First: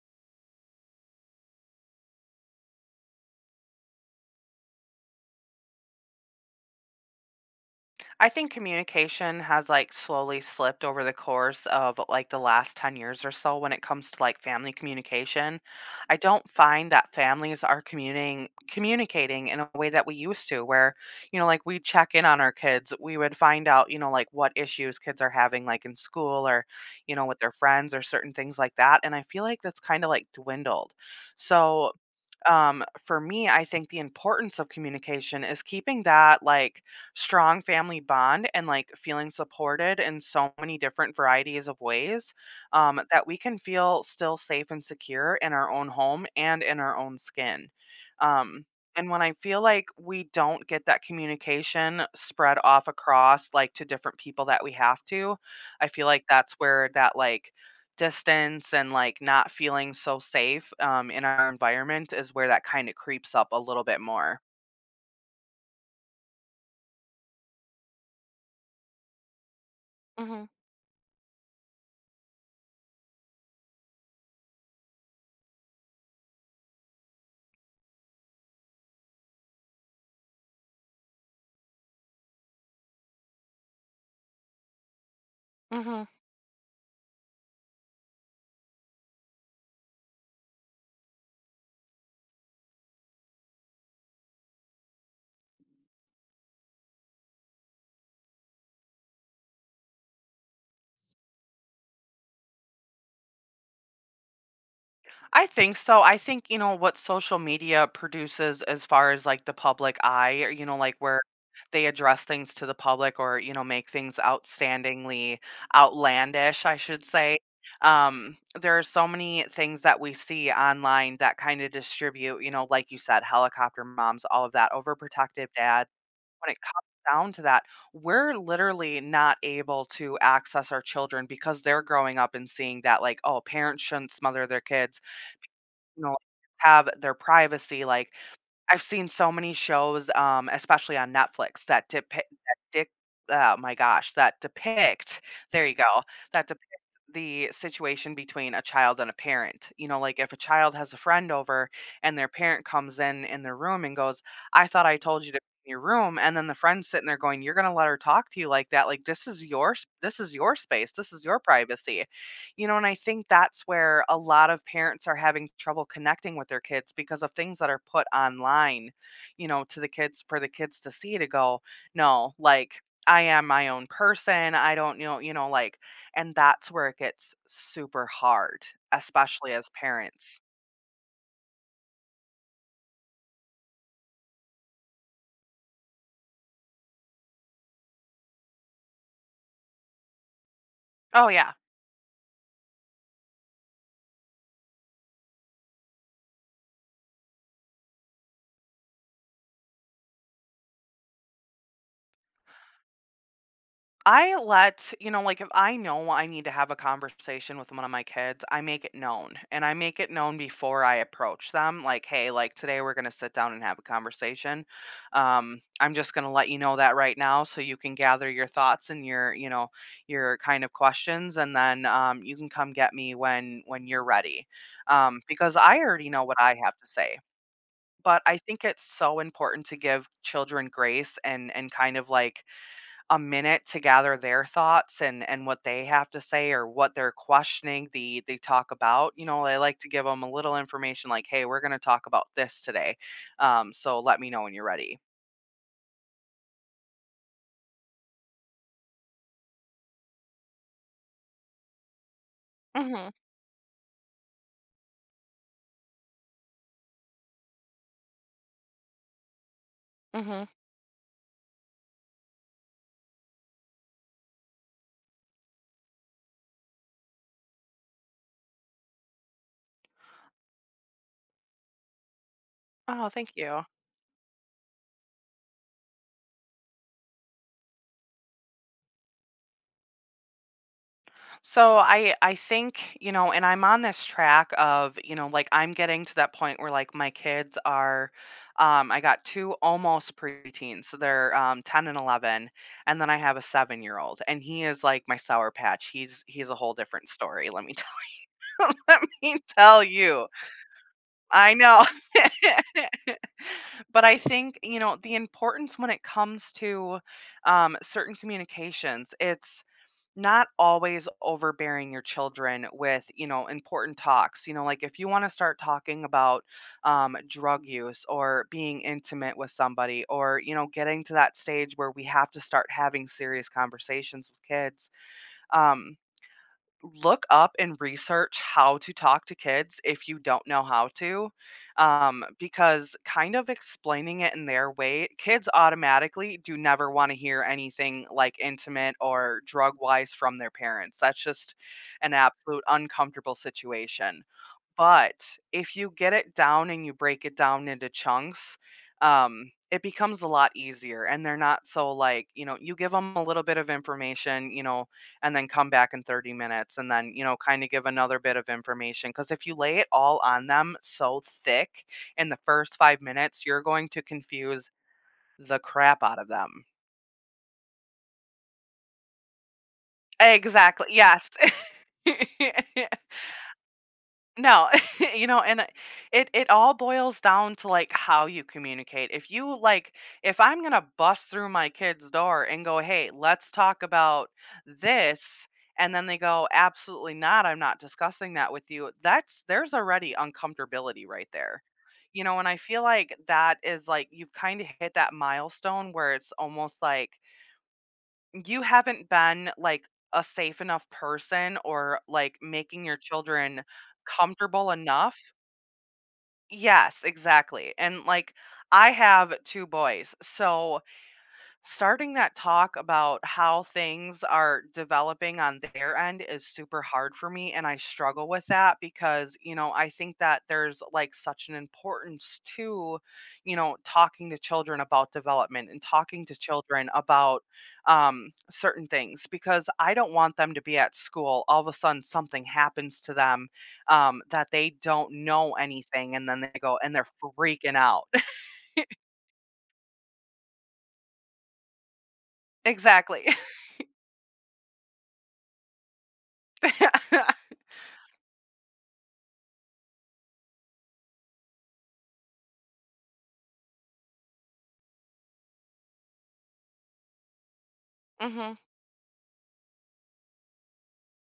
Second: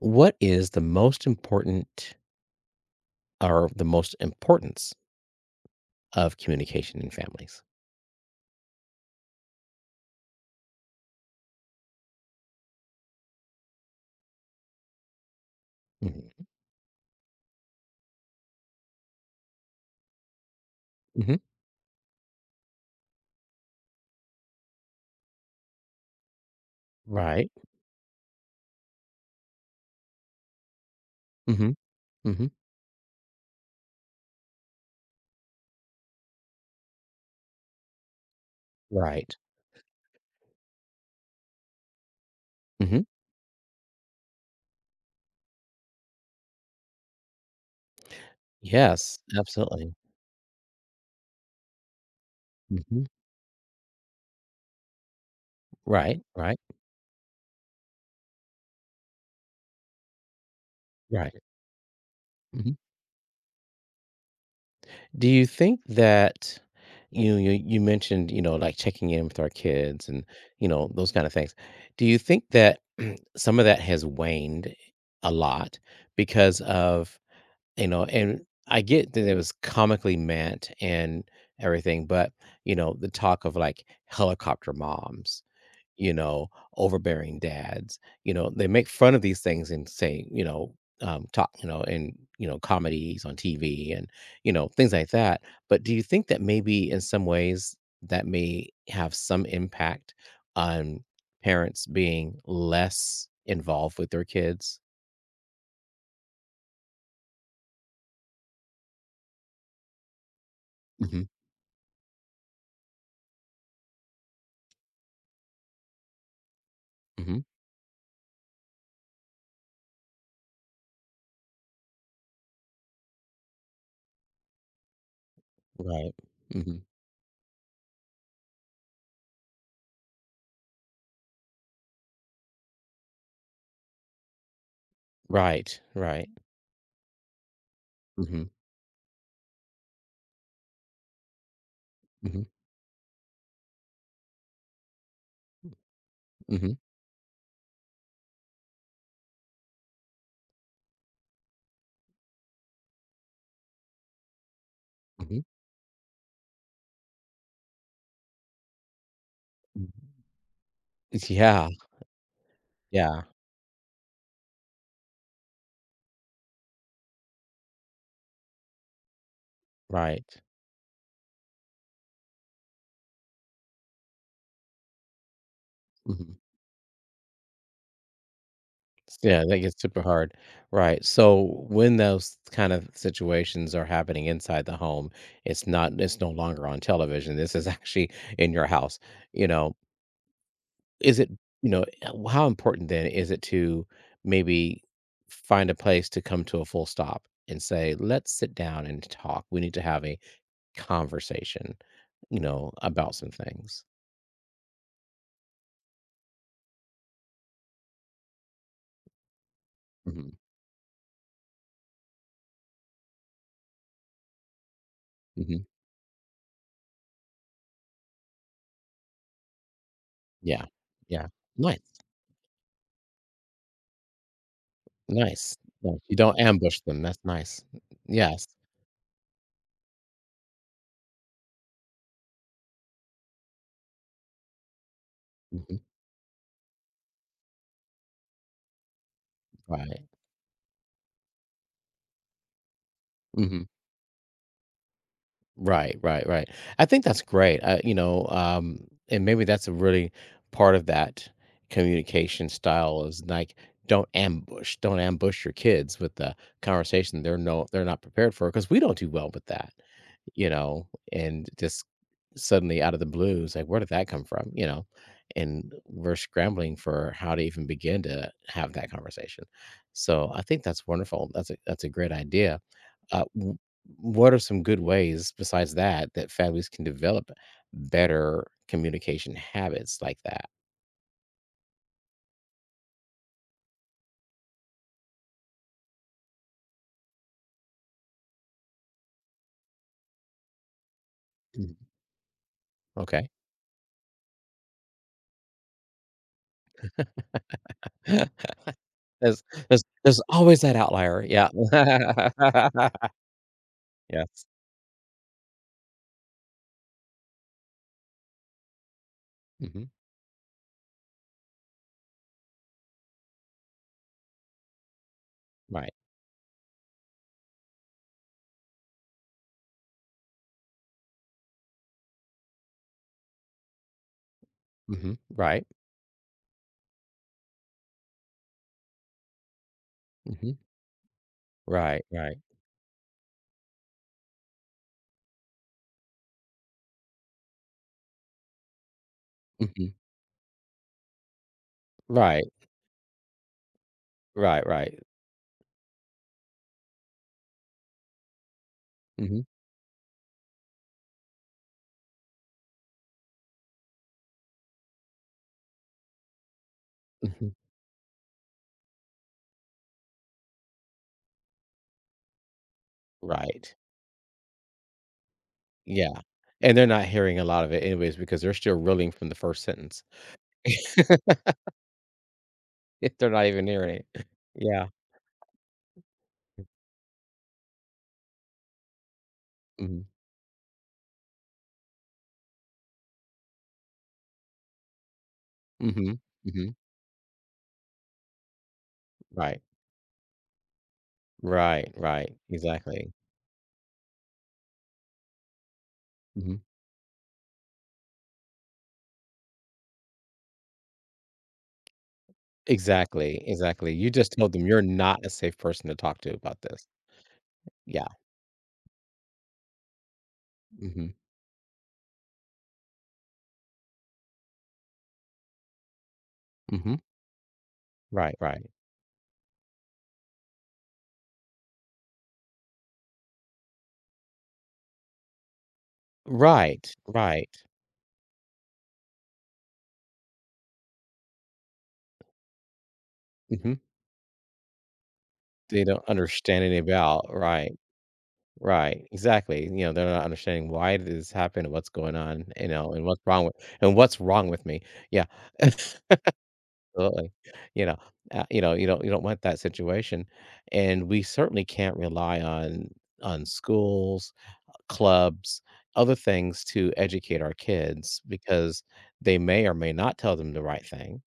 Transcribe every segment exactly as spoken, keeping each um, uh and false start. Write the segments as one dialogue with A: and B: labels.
A: What is the most important or the most importance of communication in families?
B: I think communication has like slowly slipped over the course of like the last ten years or so when it comes to like family communication. I
A: Mhm.
B: don't find that families are communing communicating in a way that we used to where,
A: Mhm.
B: you know, like we check in on our kids, we would find out, you know, like what issues kids are having like in school or, you know, with
A: Right.
B: their friends or certain things like that, and I feel like that's kind of like dwindled.
A: Mhm.
B: So,
A: Mhm.
B: um, for me, I think the importance of communication is keeping that like strong family bond and like feeling
A: Right.
B: supported in so many different varieties of ways, um,
A: Mhm.
B: that we can feel still safe and secure in our own home and in our own skin. Um, and
A: Yes,
B: when I feel like
A: absolutely.
B: we don't get that communication spread off
A: Mhm.
B: across like to different people that we have to, I feel
A: Right,
B: like that's
A: right,
B: where that like distance and like not feeling so safe, um, in
A: right.
B: our environment is where that
A: Mhm.
B: kind of creeps up a little bit more.
A: Do you think that you you you mentioned, you know, like checking in with our kids and,
B: Mhm.
A: you know, those kind of things. Do you think that some of that has waned a lot because of? You know, and I get that it was comically meant and everything, but, you know, the talk of, like, helicopter moms,
B: Mhm.
A: you know, overbearing dads, you know, they make fun of these things and say, you know, um, talk, you know, in, you know, comedies on T V and, you know, things like that. But do you think that maybe in some ways that may have some impact on parents being less involved with their kids?
B: I think so. I think, you know, what social media produces as far as like the public eye, or, you know, like where
A: Mhm,
B: they address things to the public, or, you know, make things outstandingly outlandish, I should say.
A: mhm.
B: Um, there are so many things that we see online that kind of distribute, you know, like you said, helicopter moms, all of that, overprotective dads
A: Right.
B: when it
A: Mhm.
B: comes down to that, we're literally not able to access our children because they're growing up and seeing that, like, oh, parents shouldn't smother their kids,
A: Right,
B: you know,
A: right.
B: have their privacy. Like,
A: Mhm,
B: I've seen so many shows, um, especially on Netflix that depict
A: mhm,
B: that dic oh my gosh, that depict there you go, that depict
A: mhm,
B: the situation between a child and a parent. You know, like, if a child has a friend over and their parent comes in in their room and goes, "I thought I told you to
A: mhm,
B: be in your room," and then the friend's sitting there going, "You're gonna let her talk to you like that? Like, this is your s
A: mhm.
B: this is your space, this is your
A: Yeah,
B: privacy." You know, and I
A: yeah,
B: think that's where a lot of parents are having trouble connecting with their kids because of things that are put online, you know, to the kids for
A: right.
B: the kids to see, to go, "No, like, I am my own person. I don't know," you know, like,
A: Mhm.
B: and that's where it gets super hard,
A: Yeah,
B: especially
A: that
B: as
A: gets super hard.
B: parents.
A: Right, so when those kind of situations are happening inside the home, it's not it's no longer on television, this is actually in your house, you know? Is
B: Oh,
A: it,
B: yeah.
A: you know, uh, how important then is it to maybe find a place to come to a full stop and say, "Let's sit down and talk, we need to have a conversation," you know, about some things?
B: I let, you know, like if I know I need to have a conversation with one of my kids, I make it known. And I make it
A: Mhm,
B: known before I approach them, like, hey, like today we're going to sit down and have a conversation. Um,
A: mhm,
B: I'm just going to let you know that right now so you can gather your thoughts and your, you know, your kind
A: yeah,
B: of
A: yeah.
B: questions, and
A: Nice,
B: then, um, you can come get me when when you're ready. Um, because
A: nice,
B: I
A: nice.
B: already
A: You
B: know
A: don't
B: what I have
A: ambush
B: to
A: them,
B: say.
A: that's nice.
B: But I
A: Yes.
B: think it's so important to give children grace, and and kind of like a minute to gather their thoughts and and what
A: Mhm,
B: they have to say or what they're questioning, the the talk about. You know, I like to
A: right.
B: give them a little information, like, hey, we're going to talk about this today,
A: Mhm.
B: um, so let me know when you're ready.
A: Right, right, right. I think that's great, uh, you know, um, and maybe that's a really part of that communication style
B: Mhm.
A: is, like, don't ambush don't ambush your kids with the conversation they're no they're not prepared for because we don't do well with that.
B: Mhm.
A: You know, and just suddenly out of the blue, it's like, where did that come from? You know, and we're scrambling for how to even begin to have that conversation. So I think that's wonderful. That's a that's a great idea.
B: Oh,
A: Uh,
B: thank
A: w-
B: you.
A: what are some good ways besides that that families can develop better communication habits like that?
B: So I I think, you know, and I'm on this track of, you know, like I'm getting to that point where like my kids are, um I got two almost preteens. So they're, um
A: Mhm.
B: ten and eleven, and then I
A: Okay.
B: have a seven-year-old, and he is like my sour patch. He's he's a whole different story, let me tell. Let me
A: there's,
B: tell
A: there's there's
B: you.
A: always that outlier. Yeah.
B: I know. But I
A: Yes.
B: think, you know, the importance when it comes to, um certain communications, it's
A: Hmm.
B: not always overbearing your children with, you know, important talks. You know, like if you want to start
A: Right.
B: talking about, um, drug use or being intimate with somebody, or, you know, getting to that stage where we have to start having serious conversations with kids,
A: Hmm. Right.
B: um, look up and research how to talk to kids if you don't
A: Hmm.
B: know how to,
A: Right.
B: um,
A: Right.
B: because kind of explaining it in their way, kids automatically do never want to hear anything like intimate or drug
A: Mhm.
B: wise from their parents. That's just an
A: Right,
B: absolute uncomfortable situation.
A: right, right.
B: But if you get it down and you break it down into chunks,
A: Mhm,
B: um, it becomes a lot easier. And they're not so like, you know, you give them a little bit of information, you know, and then come back in thirty minutes, and then, you know,
A: mhm,
B: kind of give another bit of information. Because if you lay it all on them so thick in the first five minutes, you're
A: right.
B: going to confuse the crap
A: Yeah,
B: out of them.
A: and they're not hearing a lot of it anyways because they're still reeling from the first sentence.
B: Exactly. Yes.
A: They're not even hearing it.
B: No,
A: Yeah.
B: you know, and I it it all boils down to, like, how you communicate. If you like,
A: Mhm,
B: If I'm gonna bust through my kid's door and go, "Hey, let's talk about this," and then they
A: mhm,
B: go,
A: mhm.
B: "Absolutely not, I'm not discussing that with you," that's
A: Right,
B: there's already uncomfortability right there.
A: right,
B: You
A: right.
B: know, and I feel
A: Exactly.
B: like that is, like, you've kinda hit that milestone where it's
A: Mhm.
B: almost like you haven't been like a safe enough person, or like making your
A: Exactly,
B: children
A: exactly. You just told them
B: comfortable
A: you're
B: enough.
A: not a safe person to talk to about this.
B: Yes, exactly. And
A: Yeah.
B: like I have two boys. So
A: Mhm,
B: starting that talk about how things are developing on their end is super
A: mhm.
B: hard for me, and I struggle
A: Right,
B: with
A: right.
B: that because, you know, I think that there's like such an importance to, you know, talking to children about development and talking to children
A: Right,
B: about,
A: right.
B: um, certain things, because I don't want them to be at school, all of a sudden something happens to them,
A: Mhm.
B: um, that they don't know
A: They don't
B: anything, and then they
A: understand
B: go,
A: any
B: and they're
A: about right.
B: freaking out.
A: Right, exactly, you know, they're not understanding why did this happen and what's going on, you know, and what's
B: Exactly.
A: wrong with and what's wrong with me. Yeah, absolutely, you know, uh, you know, you don't you don't want that situation, and we certainly can't rely on on schools, clubs, other things to educate our kids
B: Mhm.
A: because they may or may not tell them the right thing,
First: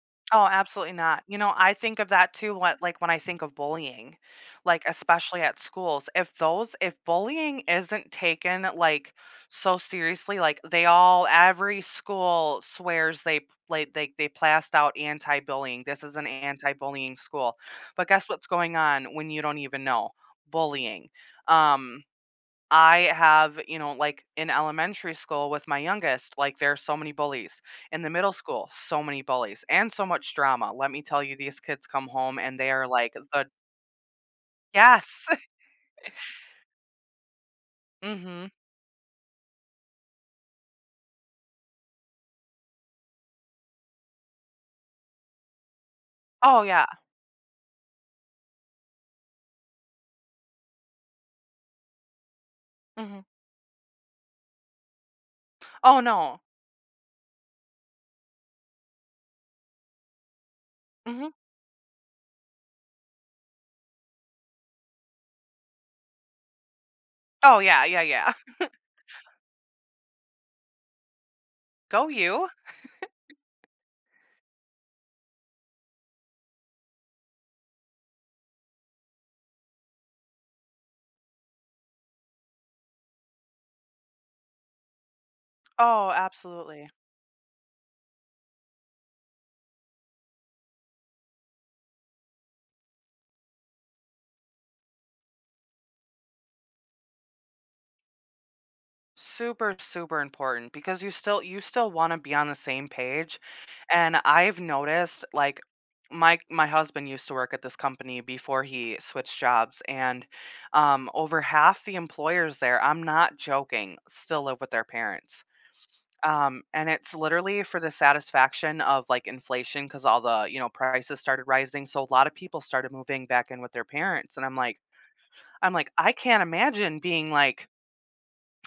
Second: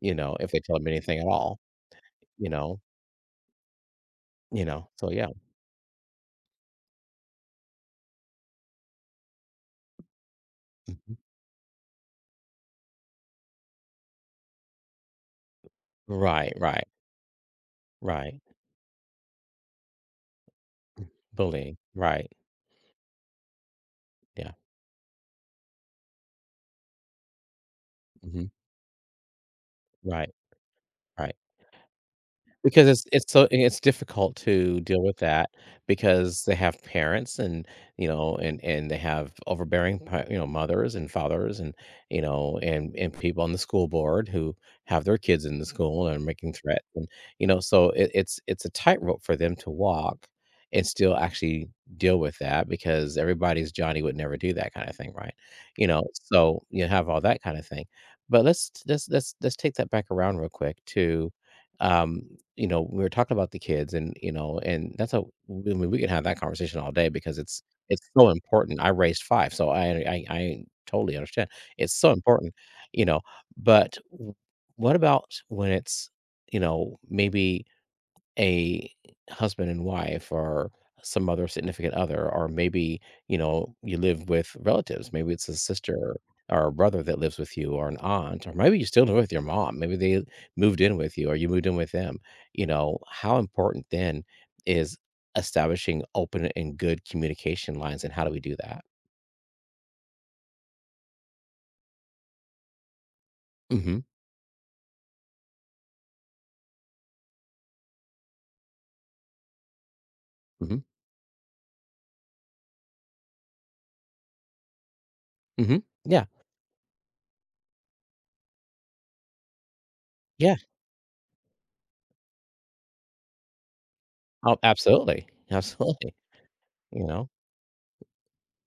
A: you know,
B: Oh,
A: if they tell them
B: absolutely
A: anything
B: not.
A: at
B: You know,
A: all,
B: I think of that
A: you
B: too,
A: know,
B: what like when I think of bullying,
A: you
B: like
A: know, so yeah.
B: especially at schools. If those if bullying isn't taken like so seriously, like they
A: Mhm.
B: all every school swears they like they they plast out anti-bullying. This is an
A: Right, right,
B: anti-bullying school. But guess
A: right.
B: what's going on when you don't even know? Bullying.
A: Bullying,
B: Um,
A: right,
B: I have, you know, like in
A: yeah,
B: elementary school with my youngest, like there's so many bullies. In the middle
A: mhm.
B: school, so many bullies and so much
A: Right,
B: drama. Let me tell
A: right.
B: you, these kids come home and they are
A: Because it's
B: like
A: it's
B: the
A: so it's difficult to deal with
B: yes.
A: that because they have parents and, you know,
B: Hmm.
A: and and they have overbearing pa you know, mothers and fathers and, you know, and and people on the school board who have their kids in the school and are making
B: Oh yeah.
A: threats and, you know, so it it's it's a tightrope for them to walk and still actually deal with that because
B: Hmm.
A: everybody's Johnny would never do that kinda thing, right? You
B: Oh
A: know,
B: no.
A: so you have all that kinda thing. But let's let's let's let's take that back around real quick
B: Hmm.
A: to, um you know, we were talking about the kids and, you know, and that's a. I mean, we can have that conversation all day because
B: Oh
A: it's
B: yeah, yeah,
A: it's so
B: yeah.
A: important. I raised five, so I I I totally understand. It's
B: Go
A: so
B: you.
A: important, you know, but w what about when it's, you know, maybe a husband and wife or some other significant other or maybe you know you live with relatives maybe it's a
B: Oh,
A: sister or a
B: absolutely.
A: brother that lives with you or an aunt or maybe you still live with your mom maybe they moved in with you or you moved in with them, you know how important then is establishing open and good communication lines and how do we do that?
B: Super, super important because you still you still want to be on the same page.
A: Hmm.
B: And I've noticed like my my husband used to work at this company before he switched jobs, and,
A: Hmm.
B: um, over half the employers there, I'm not joking, still live with their parents.
A: Hmm. Yeah.
B: Um, and it's literally for the satisfaction of like inflation, cuz all the,
A: Yeah.
B: you know, prices started rising, so a lot of people started moving back in with their parents, and I'm
A: Oh,
B: like
A: absolutely.
B: I'm like, I
A: Absolutely.
B: can't imagine
A: You know.
B: being like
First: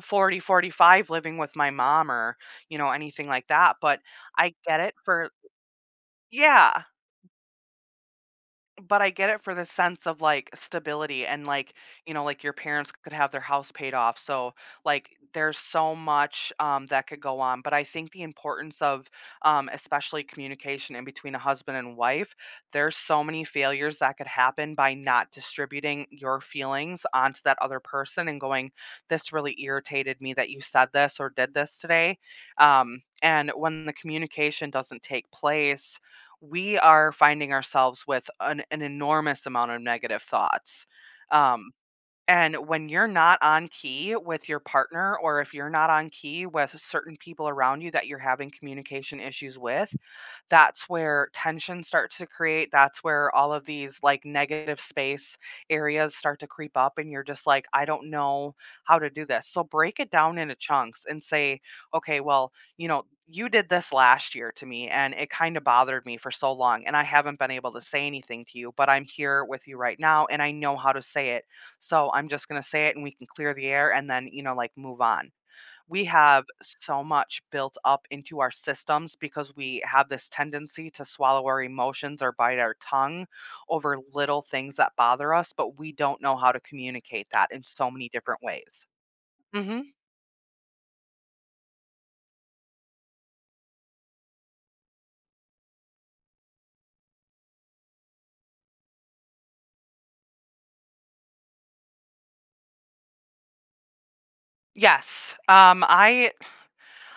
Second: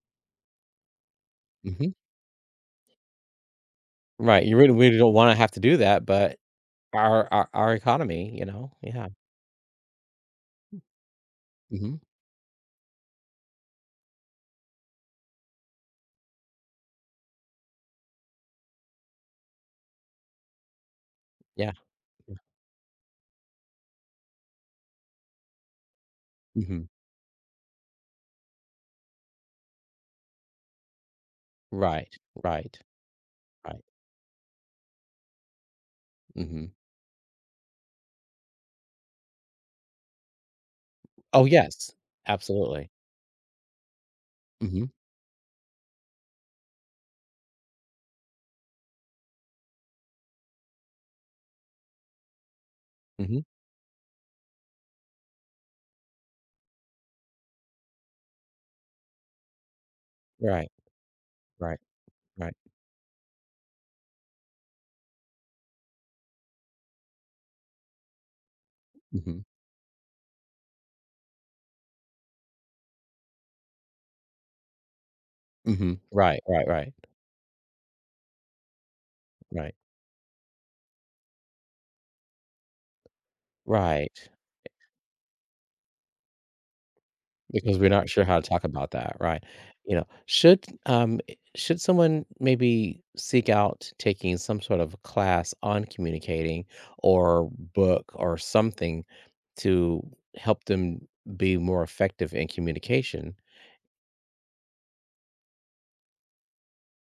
B: Forty, forty-five, living with my
A: Hmm.
B: mom, or, you know, anything like that, but
A: Right.
B: I
A: You really,
B: get it
A: really don't
B: for
A: want to have to do that, but
B: Yeah,
A: Our our our economy, you know?
B: but
A: Yeah.
B: I get it for the sense of, like, stability, and, like,
A: Mhm.
B: you know, like, your parents could have their house paid off, so, like, there's so much, um, that could go on, but I think the importance of, um, especially communication in between a
A: Yeah.
B: husband and wife, there's so many failures that could happen by not distributing your
A: Mhm.
B: feelings onto that other person, and going, "This really irritated me that you said this or did this
A: Right.
B: today."
A: Right.
B: Um, and
A: Right.
B: when the communication doesn't take place,
A: Mhm.
B: we are finding ourselves with an, an enormous amount of negative thoughts,
A: Oh,
B: um,
A: yes.
B: and when
A: Absolutely.
B: you're not on key with your
A: Mhm.
B: partner, or if you're not on key with certain people around you that you're having communication issues with, that's where tension starts to create. That's where
A: Mhm.
B: all of these like negative space areas start to creep up, and you're just like, I don't know how to do this. So break it down into
A: Right.
B: chunks and say,
A: Right.
B: okay, well,
A: Right.
B: you know, you did this last year to me, and it kind of bothered me for so long, and I haven't been able to say anything to you, but I'm
A: Mhm.
B: here with you right now, and I know how to say it, so I'm just going to say it and we can clear the air, and then, you know, like move on.
A: Mhm.
B: We
A: Right.
B: have
A: Right. Right.
B: so much built up into our systems because
A: Right.
B: we have this tendency to swallow our emotions or bite our tongue over
A: Right.
B: little things that bother us, but we don't know how to communicate that in
A: Because
B: so
A: we're not
B: many
A: sure how
B: different
A: to talk
B: ways.
A: about that, right?
B: Hmm.
A: You know, should um i- should someone maybe seek out taking some sort of class on communicating or book or something to help them be more effective in communication?
B: Yes. Um, I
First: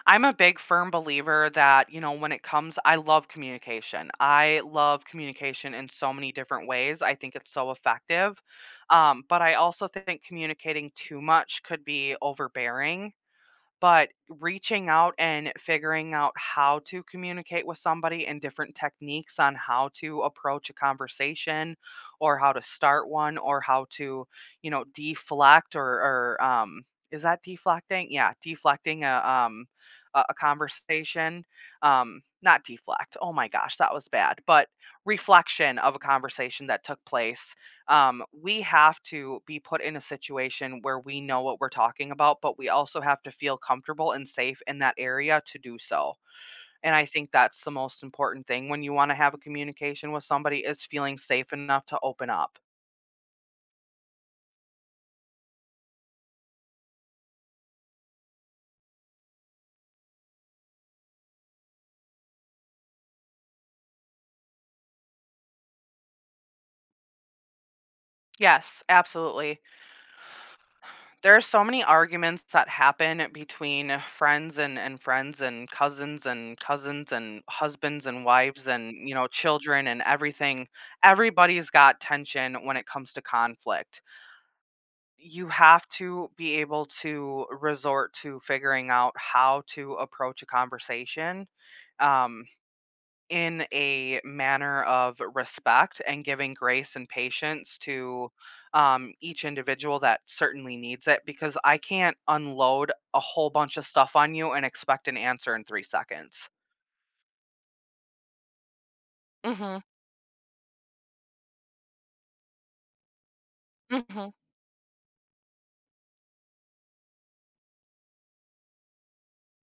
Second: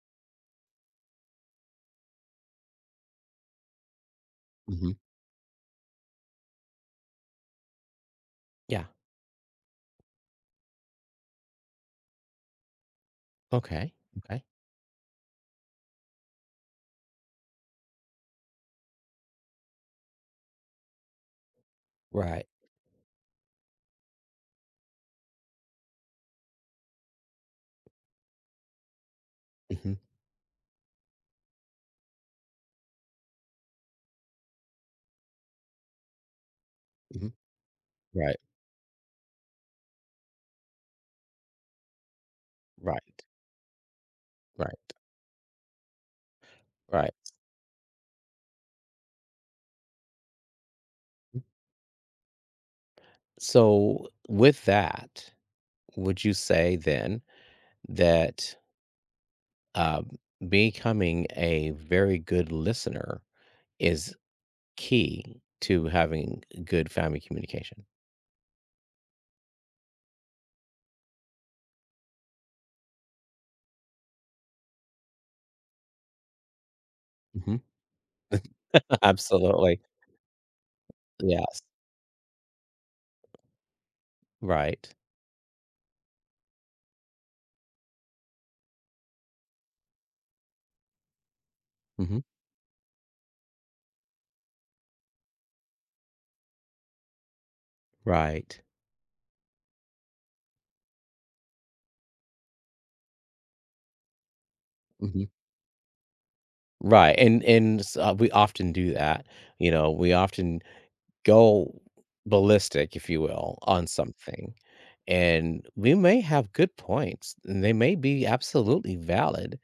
B: I'm a big firm believer that, you know, when it comes I love communication. I
A: Hmm.
B: love communication in so many different ways. I think it's so effective.
A: Yeah.
B: Um, but I also think communicating too much could be overbearing.
A: Okay.
B: But
A: Okay.
B: reaching out and figuring out how to communicate with somebody and different techniques on how to approach a conversation, or
A: Right.
B: how to start one, or how to, you know, deflect, or, or um, is that deflecting? Yeah, deflecting a, um,
A: Hmm.
B: a, a conversation. Um, not deflect. Oh my gosh, that was bad. But reflection of a conversation that took
A: Hmm.
B: place, um,
A: Right.
B: we have to be put in a situation where we know what we're talking about, but we also have
A: Right.
B: to feel comfortable and safe in
A: Right.
B: that area to do so. And I
A: Right.
B: think that's the most important thing when you want to have a communication with somebody is feeling safe enough to open up.
A: So with that, would you say then that uh, becoming a very good listener is key to having good family communication.
B: Yes, absolutely. There are so many arguments that happen between friends, and, and friends and cousins, and cousins and
A: Mhm.
B: husbands and wives, and, you know,
A: Absolutely.
B: children, and everything.
A: Yes.
B: Everybody's got tension when it comes to conflict.
A: Right.
B: You have to be able to resort to figuring out how to approach a conversation,
A: Hmm.
B: um, in a manner of respect and giving grace and patience to,
A: Right.
B: um, each individual that certainly needs it, because I can't unload a whole bunch of stuff on you and expect an
A: Hmm.
B: answer in three seconds.
A: Right. And and s- uh, we often do that. You
B: Mm-hmm.
A: know, we often go ballistic, if you will, on
B: Mm-hmm.
A: something and we may have good points and they may be absolutely valid,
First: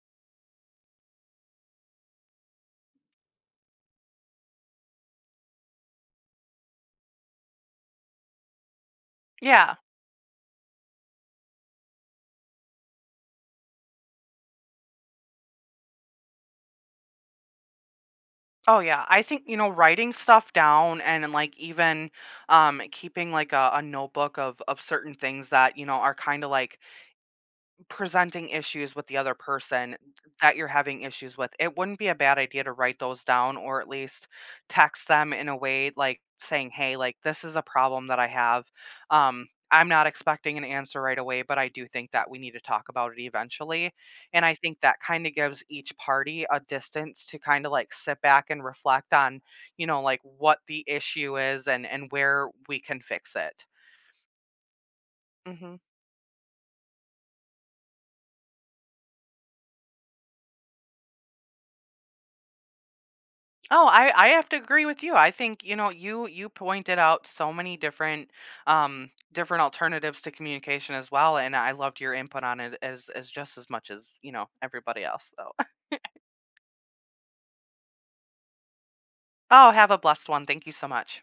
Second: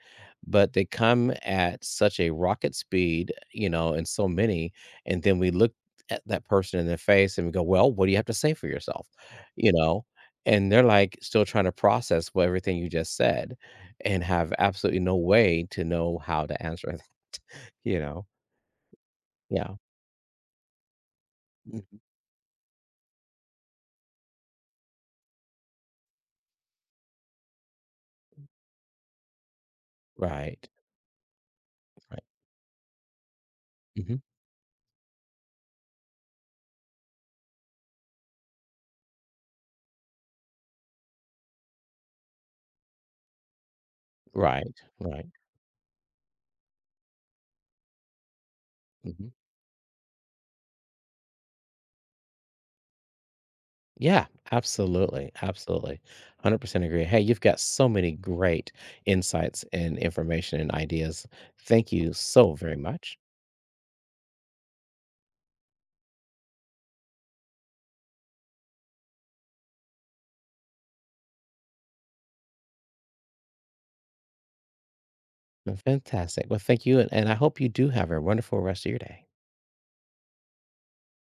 A: but they come at such a rocket speed, you know, and so many, and then we look at that person in the face and we go, well, what do you have to say for yourself, you
B: Yeah.
A: know? And they're like still trying to process what everything you just said and have absolutely no way to know how to answer it, you know?
B: Oh yeah, I think, you know,
A: Yeah.
B: writing stuff down, and like
A: Mm.
B: even, um keeping like a, a notebook of of certain things that you know are kind of like presenting issues with the other person that you're
A: Right,
B: having issues with, it wouldn't be a
A: right.
B: bad idea to write those down, or at
A: Hmm.
B: least text them in a way, like saying, "Hey, like this is a problem that I have. Um, I'm not expecting an answer right away, but I do think that we need to talk about it eventually." And I
A: Right,
B: think that
A: right.
B: kind of gives each party a distance to kind of like sit back and reflect
A: Mm-hmm.
B: on, you know, like what the issue is and and where we can fix it.
A: Yeah, absolutely.
B: Mhm.
A: Absolutely. one hundred percent agree. Hey, you've got so many great insights and information and ideas. Thank you so very much.
B: Oh, I, I have to agree with you. I think, you know, you you pointed out so many different, um different alternatives to communication as well. And I loved your input on it as as just as much as, you know, everybody else though.
A: Fantastic. Well, thank you. And, and I hope you do have a wonderful rest of your day.
B: Oh, have a blessed one. Thank you so much.